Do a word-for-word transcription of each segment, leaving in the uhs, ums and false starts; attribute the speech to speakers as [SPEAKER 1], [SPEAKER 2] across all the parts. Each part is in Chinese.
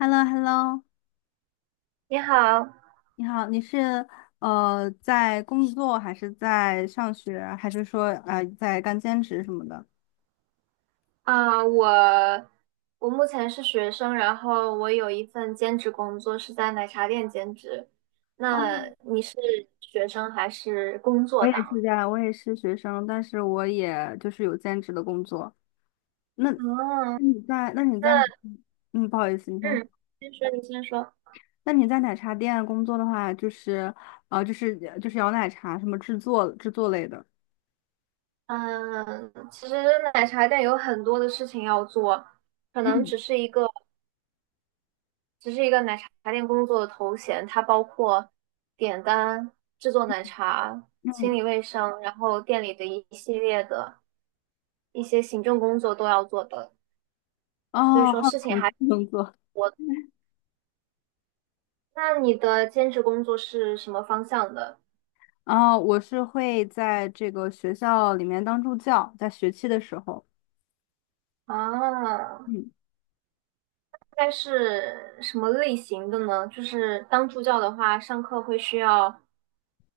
[SPEAKER 1] h e l l o h e l l o
[SPEAKER 2] 你好，
[SPEAKER 1] 你好，你是呃在工作还是在上学，还是说呃在干兼职什么的？
[SPEAKER 2] 啊、我我目前是学生，然后我有一份兼职工作是在奶茶店兼职。
[SPEAKER 1] 哦，
[SPEAKER 2] 那你是学生还是工
[SPEAKER 1] 我
[SPEAKER 2] 作
[SPEAKER 1] 也是这
[SPEAKER 2] 党？
[SPEAKER 1] 样，我也是学生，但是我也就是有兼职的工作。那那
[SPEAKER 2] 哦，
[SPEAKER 1] 你在那你在哪？
[SPEAKER 2] 那
[SPEAKER 1] 嗯，不好意思，你先。
[SPEAKER 2] 嗯，先说，你先说。
[SPEAKER 1] 那你在奶茶店工作的话，就是呃就是呃就是摇奶茶什么制作制作类的。
[SPEAKER 2] 嗯，其实奶茶店有很多的事情要做，可能
[SPEAKER 1] 嗯
[SPEAKER 2] 只是一个只是一个奶茶店工作的头衔，它包括点单、制作奶茶、清
[SPEAKER 1] 嗯。
[SPEAKER 2] 理卫生，然后店里的一系列的一些行政工作都要做的，所以
[SPEAKER 1] 哦，
[SPEAKER 2] 说
[SPEAKER 1] 好
[SPEAKER 2] 事情
[SPEAKER 1] 奇
[SPEAKER 2] 还挺
[SPEAKER 1] 工作。
[SPEAKER 2] 多的。那你的兼职工作是什么方向的？
[SPEAKER 1] 然后我是会在这个学校里面当助教，在学期的时候。
[SPEAKER 2] 啊？
[SPEAKER 1] 嗯，
[SPEAKER 2] 大概是什么类型的呢？就是当助教的话，上课会需要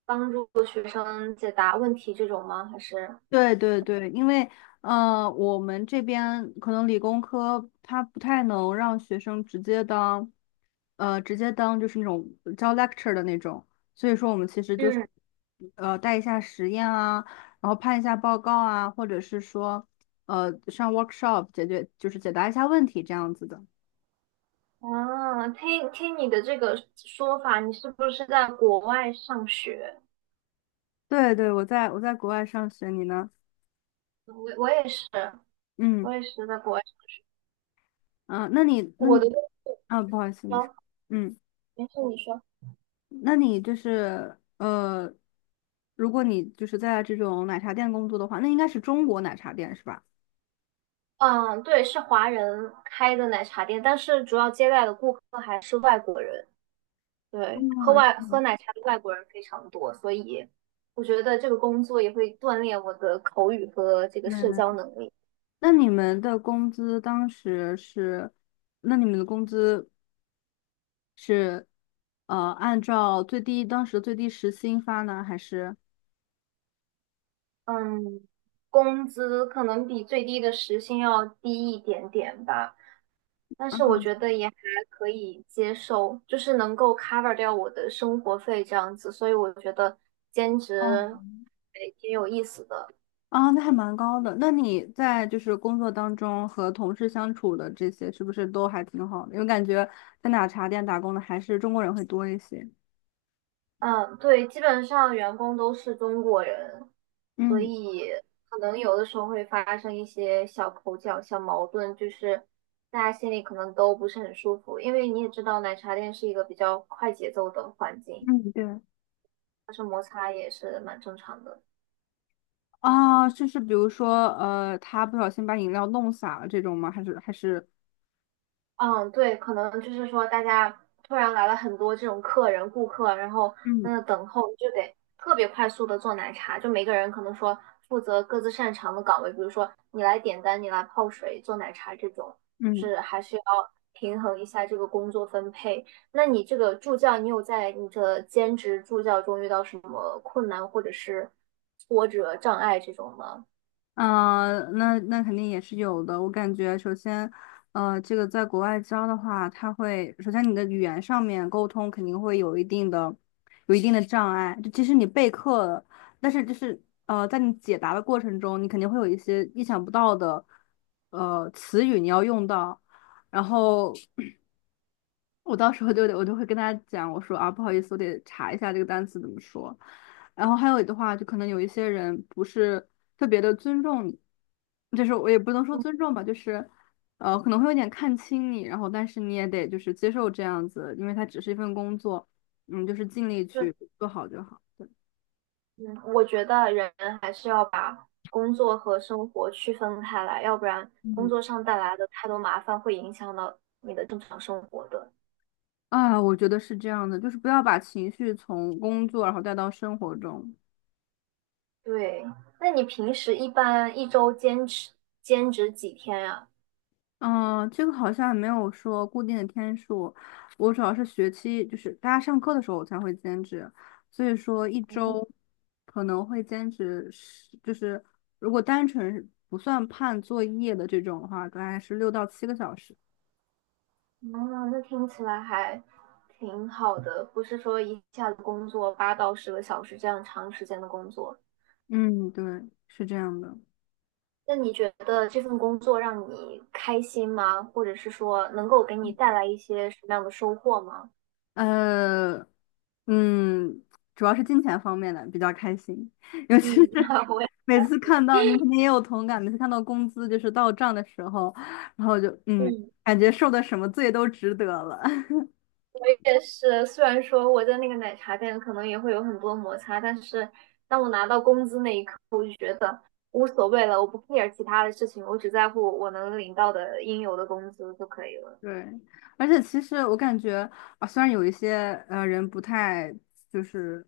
[SPEAKER 2] 帮助学生解答问题这种吗？还是？
[SPEAKER 1] 对对对。因为呃，我们这边可能理工科它不太能让学生直接当，呃，直接当就是那种教 lecture 的那种，所以说我们其实就是
[SPEAKER 2] 嗯。
[SPEAKER 1] 呃带一下实验啊，然后判一下报告啊，或者是说呃上 workshop 解决就是解答一下问题这样子的。
[SPEAKER 2] 啊，听听你的这个说法，你是不是在国外上学？
[SPEAKER 1] 对对，我在我在国外上学，你呢？
[SPEAKER 2] 我我也是，
[SPEAKER 1] 嗯。
[SPEAKER 2] 我也是在国外。
[SPEAKER 1] 嗯，那你那
[SPEAKER 2] 我
[SPEAKER 1] 你
[SPEAKER 2] 的工
[SPEAKER 1] 啊，不好意思，你说。
[SPEAKER 2] 作，
[SPEAKER 1] 嗯，
[SPEAKER 2] 没事，你说。
[SPEAKER 1] 那你就是呃，如果你就是在这种奶茶店工作的话，那应该是中国奶茶店是吧？
[SPEAKER 2] 嗯，对，是华人开的奶茶店，但是主要接待的顾客还是外国人。对，喝
[SPEAKER 1] 啊，
[SPEAKER 2] 外喝
[SPEAKER 1] 嗯，
[SPEAKER 2] 奶茶的外国人非常多，所以我觉得这个工作也会锻炼我的口语和这个社交
[SPEAKER 1] 对。
[SPEAKER 2] 能力。
[SPEAKER 1] 那你们的工资当时是，那你们的工资是呃按照最低当时的最低时薪发呢，还是？
[SPEAKER 2] 嗯，工资可能比最低的时薪要低一点点吧，但是
[SPEAKER 1] 嗯，
[SPEAKER 2] 我觉得也还可以接受，就是能够 cover 掉我的生活费这样子，所以我觉得兼职
[SPEAKER 1] 哦。
[SPEAKER 2] 还挺有意思的。
[SPEAKER 1] 啊，那还蛮高的。那你在就是工作当中和同事相处的这些，是不是都还挺好的？因为感觉在奶茶店打工的还是中国人会多一些。
[SPEAKER 2] 嗯，对，基本上员工都是中国人，所
[SPEAKER 1] 嗯。
[SPEAKER 2] 以可能有的时候会发生一些小口角、小矛盾，就是大家心里可能都不是很舒服，因为你也知道奶茶店是一个比较快节奏的环境，
[SPEAKER 1] 嗯，对。
[SPEAKER 2] 发生摩擦也是蛮正常的。
[SPEAKER 1] 啊，就是比如说，呃，他不小心把饮料弄洒了这种吗？还是还是
[SPEAKER 2] 嗯，对，可能就是说大家突然来了很多这种客人、顾客，然后在
[SPEAKER 1] 嗯
[SPEAKER 2] 那等候，就得特别快速的做奶茶。就每个人可能说负责各自擅长的岗位，比如说你来点单，你来泡水、做奶茶这种，就
[SPEAKER 1] 嗯。
[SPEAKER 2] 是还是要平衡一下这个工作分配。那你这个助教，你有在你的兼职助教中遇到什么困难或者是挫折、障碍这种吗？
[SPEAKER 1] 嗯呃，那那肯定也是有的。我感觉，首先，呃，这个在国外教的话，它会首先你的语言上面沟通肯定会有一定的、有一定的障碍。就即使你备课了，但是就是呃，在你解答的过程中，你肯定会有一些意想不到的呃词语你要用到，然后。我到时候就得，我就会跟他讲，我说啊，不好意思，我得查一下这个单词怎么说。然后还有的话，就可能有一些人不是特别的尊重你，就是我也不能说尊重吧，就是呃可能会有点看轻你，然后但是你也得就是接受这样子，因为它只是一份工作。嗯，就是尽力去做好就好。
[SPEAKER 2] 嗯，我觉得人还是要把工作和生活区分开来，要不然工
[SPEAKER 1] 嗯。
[SPEAKER 2] 作上带来的太多麻烦会影响到你的正常生活的。
[SPEAKER 1] 啊，我觉得是这样的，就是不要把情绪从工作然后带到生活中。
[SPEAKER 2] 对，那你平时一般一周兼职兼职几天呀？
[SPEAKER 1] 嗯，这个好像没有说固定的天数，我主要是学期，就是大家上课的时候我才会兼职，所以说一周可能会兼职是，就是如果单纯是不算判作业的这种的话，大概是六到七个小时。
[SPEAKER 2] 嗯，那听起来还挺好的，不是说一下子工作八到十个小时这样长时间的工作。
[SPEAKER 1] 嗯，对，是这样的。
[SPEAKER 2] 那你觉得这份工作让你开心吗？或者是说能够给你带来一些什么样的收获吗？
[SPEAKER 1] 呃，嗯，主要是金钱方面的比较开心，尤其
[SPEAKER 2] 嗯，
[SPEAKER 1] 是
[SPEAKER 2] 我。
[SPEAKER 1] 每次看到，你肯定也有同感，每次看到工资就是到账的时候，然后就嗯，
[SPEAKER 2] 嗯，
[SPEAKER 1] 感觉受的什么罪都值得了。
[SPEAKER 2] 也是。虽然说我在那个奶茶店可能也会有很多摩擦，但是当我拿到工资那一刻，我就觉得无所谓了，我不 care 其他的事情，我只在乎我能领到的应有的工资就可以了。
[SPEAKER 1] 对，而且其实我感觉啊，虽然有一些呃人不太就是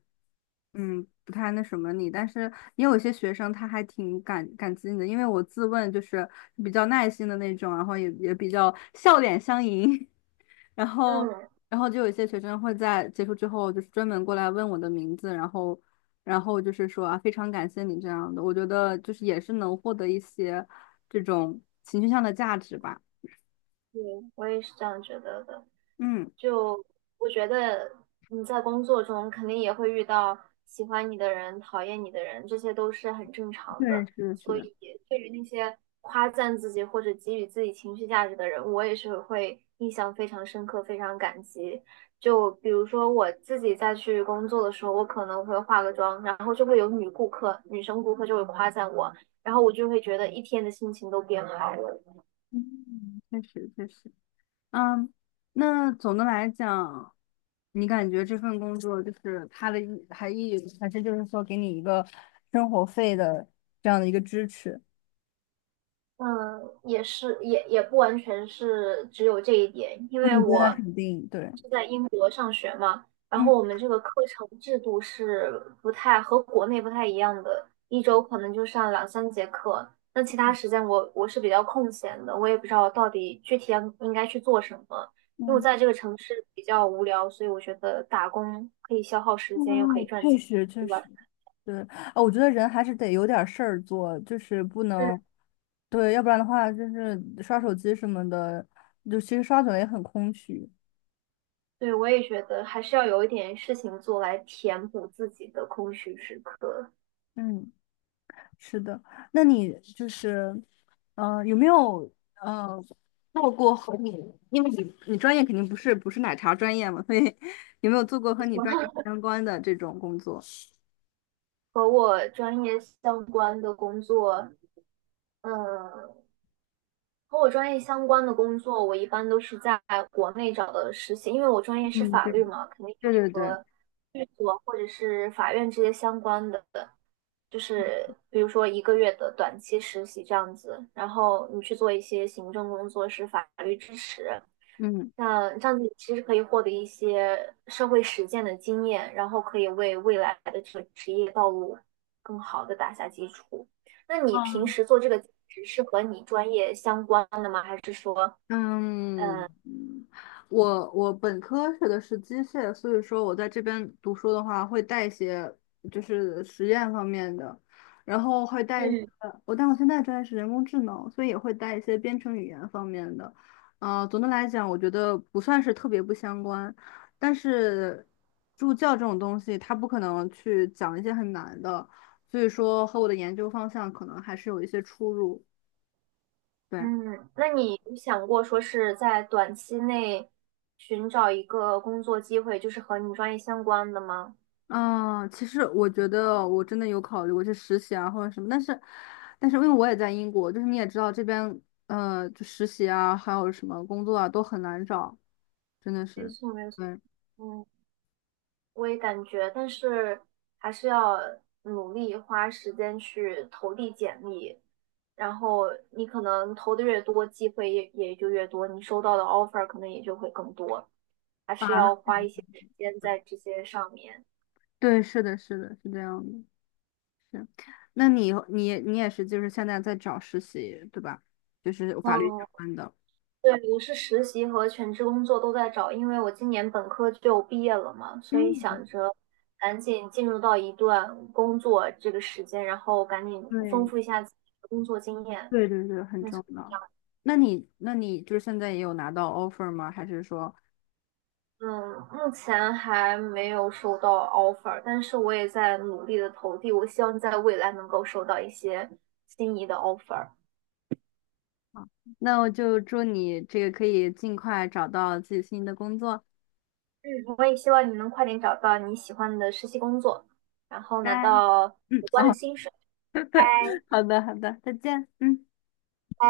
[SPEAKER 1] 嗯不太那什么你，但是也有一些学生他还挺感感激你的，因为我自问就是比较耐心的那种，然后也也比较笑脸相迎。然后，
[SPEAKER 2] 嗯，
[SPEAKER 1] 然后就有一些学生会在结束之后，就是专门过来问我的名字，然后，然后就是说啊，非常感谢你这样的，我觉得就是也是能获得一些这种情绪上的价值吧。
[SPEAKER 2] 对，我也是这样觉得的。
[SPEAKER 1] 嗯，
[SPEAKER 2] 就我觉得你在工作中肯定也会遇到喜欢你的人、讨厌你的人，这些都是很正常
[SPEAKER 1] 对，
[SPEAKER 2] 的。
[SPEAKER 1] 是的，是
[SPEAKER 2] 所以
[SPEAKER 1] 的。
[SPEAKER 2] 对于那些夸赞自己或者给予自己情绪价值的人，我也是会印象非常深刻、非常感激。就比如说我自己在去工作的时候，我可能会化个妆，然后就会有女顾客、女生顾客就会夸赞我，然后我就会觉得一天的心情都变好了。
[SPEAKER 1] 嗯，确实确实。嗯，那总的来讲，你感觉这份工作就是它的意还意还是就是说给你一个生活费的这样的一个支持？
[SPEAKER 2] 嗯，也是，也也不完全是只有这一点，因为
[SPEAKER 1] 嗯，对，那
[SPEAKER 2] 我
[SPEAKER 1] 肯定对。
[SPEAKER 2] 是在英国上学嘛，然
[SPEAKER 1] 嗯
[SPEAKER 2] 后我们这个课程制度是不太和国内不太一样的，一周可能就上两三节课，那其他时间我我是比较空闲的，我也不知道到底具体要应该去做什么，因为我
[SPEAKER 1] 嗯。
[SPEAKER 2] 在这个城市比较无聊，所以我觉得打工可以消耗时间，又可以
[SPEAKER 1] 嗯，
[SPEAKER 2] 赚
[SPEAKER 1] 确
[SPEAKER 2] 钱，
[SPEAKER 1] 实确
[SPEAKER 2] 对吧？
[SPEAKER 1] 实。对，啊，我觉得人还是得有点儿事儿做，就是不
[SPEAKER 2] 嗯。
[SPEAKER 1] 能。对，要不然的话就是刷手机什么的，就其实刷久了也很空虚。
[SPEAKER 2] 对，我也觉得还是要有一点事情做来填补自己的空虚时刻。
[SPEAKER 1] 嗯，是的。那你就是，呃，有没有呃做过和你，因为你你专业肯定不是不是奶茶专业嘛，所以有没有做过和你专业相关的这种工作？
[SPEAKER 2] 和我专业相关的工作，嗯，和我专业相关的工作，我一般都是在国内找的实习，因为我专业是
[SPEAKER 1] 嗯，
[SPEAKER 2] 法
[SPEAKER 1] 对，
[SPEAKER 2] 律嘛，肯定就
[SPEAKER 1] 对
[SPEAKER 2] 是
[SPEAKER 1] 对对。
[SPEAKER 2] 和律所或者是法院这些相关的，就是比如说一个月的短期实习这样子，然后你去做一些行政工作是法律支持，
[SPEAKER 1] 嗯。
[SPEAKER 2] 那这样子其实可以获得一些社会实践的经验，然后可以为未来的这个职业道路更好的打下基础。那你平时做这个兼职是和你专业相关的吗？还是说，
[SPEAKER 1] 嗯，嗯，我我本科学的是机械，所以说我在这边读书的话，会带一些就是实验方面的，然后会带一些。
[SPEAKER 2] 嗯。
[SPEAKER 1] 我但我现在专业是人工智能，所以也会带一些编程语言方面的。呃，总的来讲，我觉得不算是特别不相关，但是助教这种东西，它不可能去讲一些很难的，所以说和我的研究方向可能还是有一些出入。对。
[SPEAKER 2] 嗯，那你有想过说是在短期内寻找一个工作机会，就是和你专业相关的吗？
[SPEAKER 1] 嗯，其实我觉得我真的有考虑过去实习啊，或者什么，但是，但是因为我也在英国，就是你也知道这边，呃，就实习啊，还有什么工作啊，都很难找，真的
[SPEAKER 2] 没
[SPEAKER 1] 是。
[SPEAKER 2] 错，没错，
[SPEAKER 1] 对
[SPEAKER 2] 嗯，我也感觉，但是还是要努力花时间去投递简历，然后你可能投的越多，机会也也就越多，你收到的 offer 可能也就会更多，还
[SPEAKER 1] 啊，
[SPEAKER 2] 是要
[SPEAKER 1] 那
[SPEAKER 2] 花一些时间在这些上面。
[SPEAKER 1] 对，是的，是的，是这样的，是。那你你你也是，就是现在在找实习，对吧？就是法律相
[SPEAKER 2] 嗯，
[SPEAKER 1] 关的。
[SPEAKER 2] 对，我是实习和全职工作都在找，因为我今年本科就毕业了嘛，所以
[SPEAKER 1] 嗯，
[SPEAKER 2] 想着赶紧进入到一段工作这个时间，然后赶紧丰
[SPEAKER 1] 对，
[SPEAKER 2] 富一下自己的工作经验。
[SPEAKER 1] 对对对，很
[SPEAKER 2] 没错。
[SPEAKER 1] 重要。那你那你就是现在也有拿到 offer 吗？还是说？
[SPEAKER 2] 嗯，目前还没有收到 offer，但是我也在努力的投递，我希望在未来能够收到一些心仪的 offer。
[SPEAKER 1] 好，那我就祝你这个可以尽快找到自己心仪的工作。
[SPEAKER 2] 嗯，我也希望你能快点找到你喜欢的实习工作，然后
[SPEAKER 1] 拜。
[SPEAKER 2] 拿到
[SPEAKER 1] 嗯，
[SPEAKER 2] 有关的
[SPEAKER 1] 哦，
[SPEAKER 2] 薪水。拜
[SPEAKER 1] 好的，好的，再见。嗯。
[SPEAKER 2] 拜。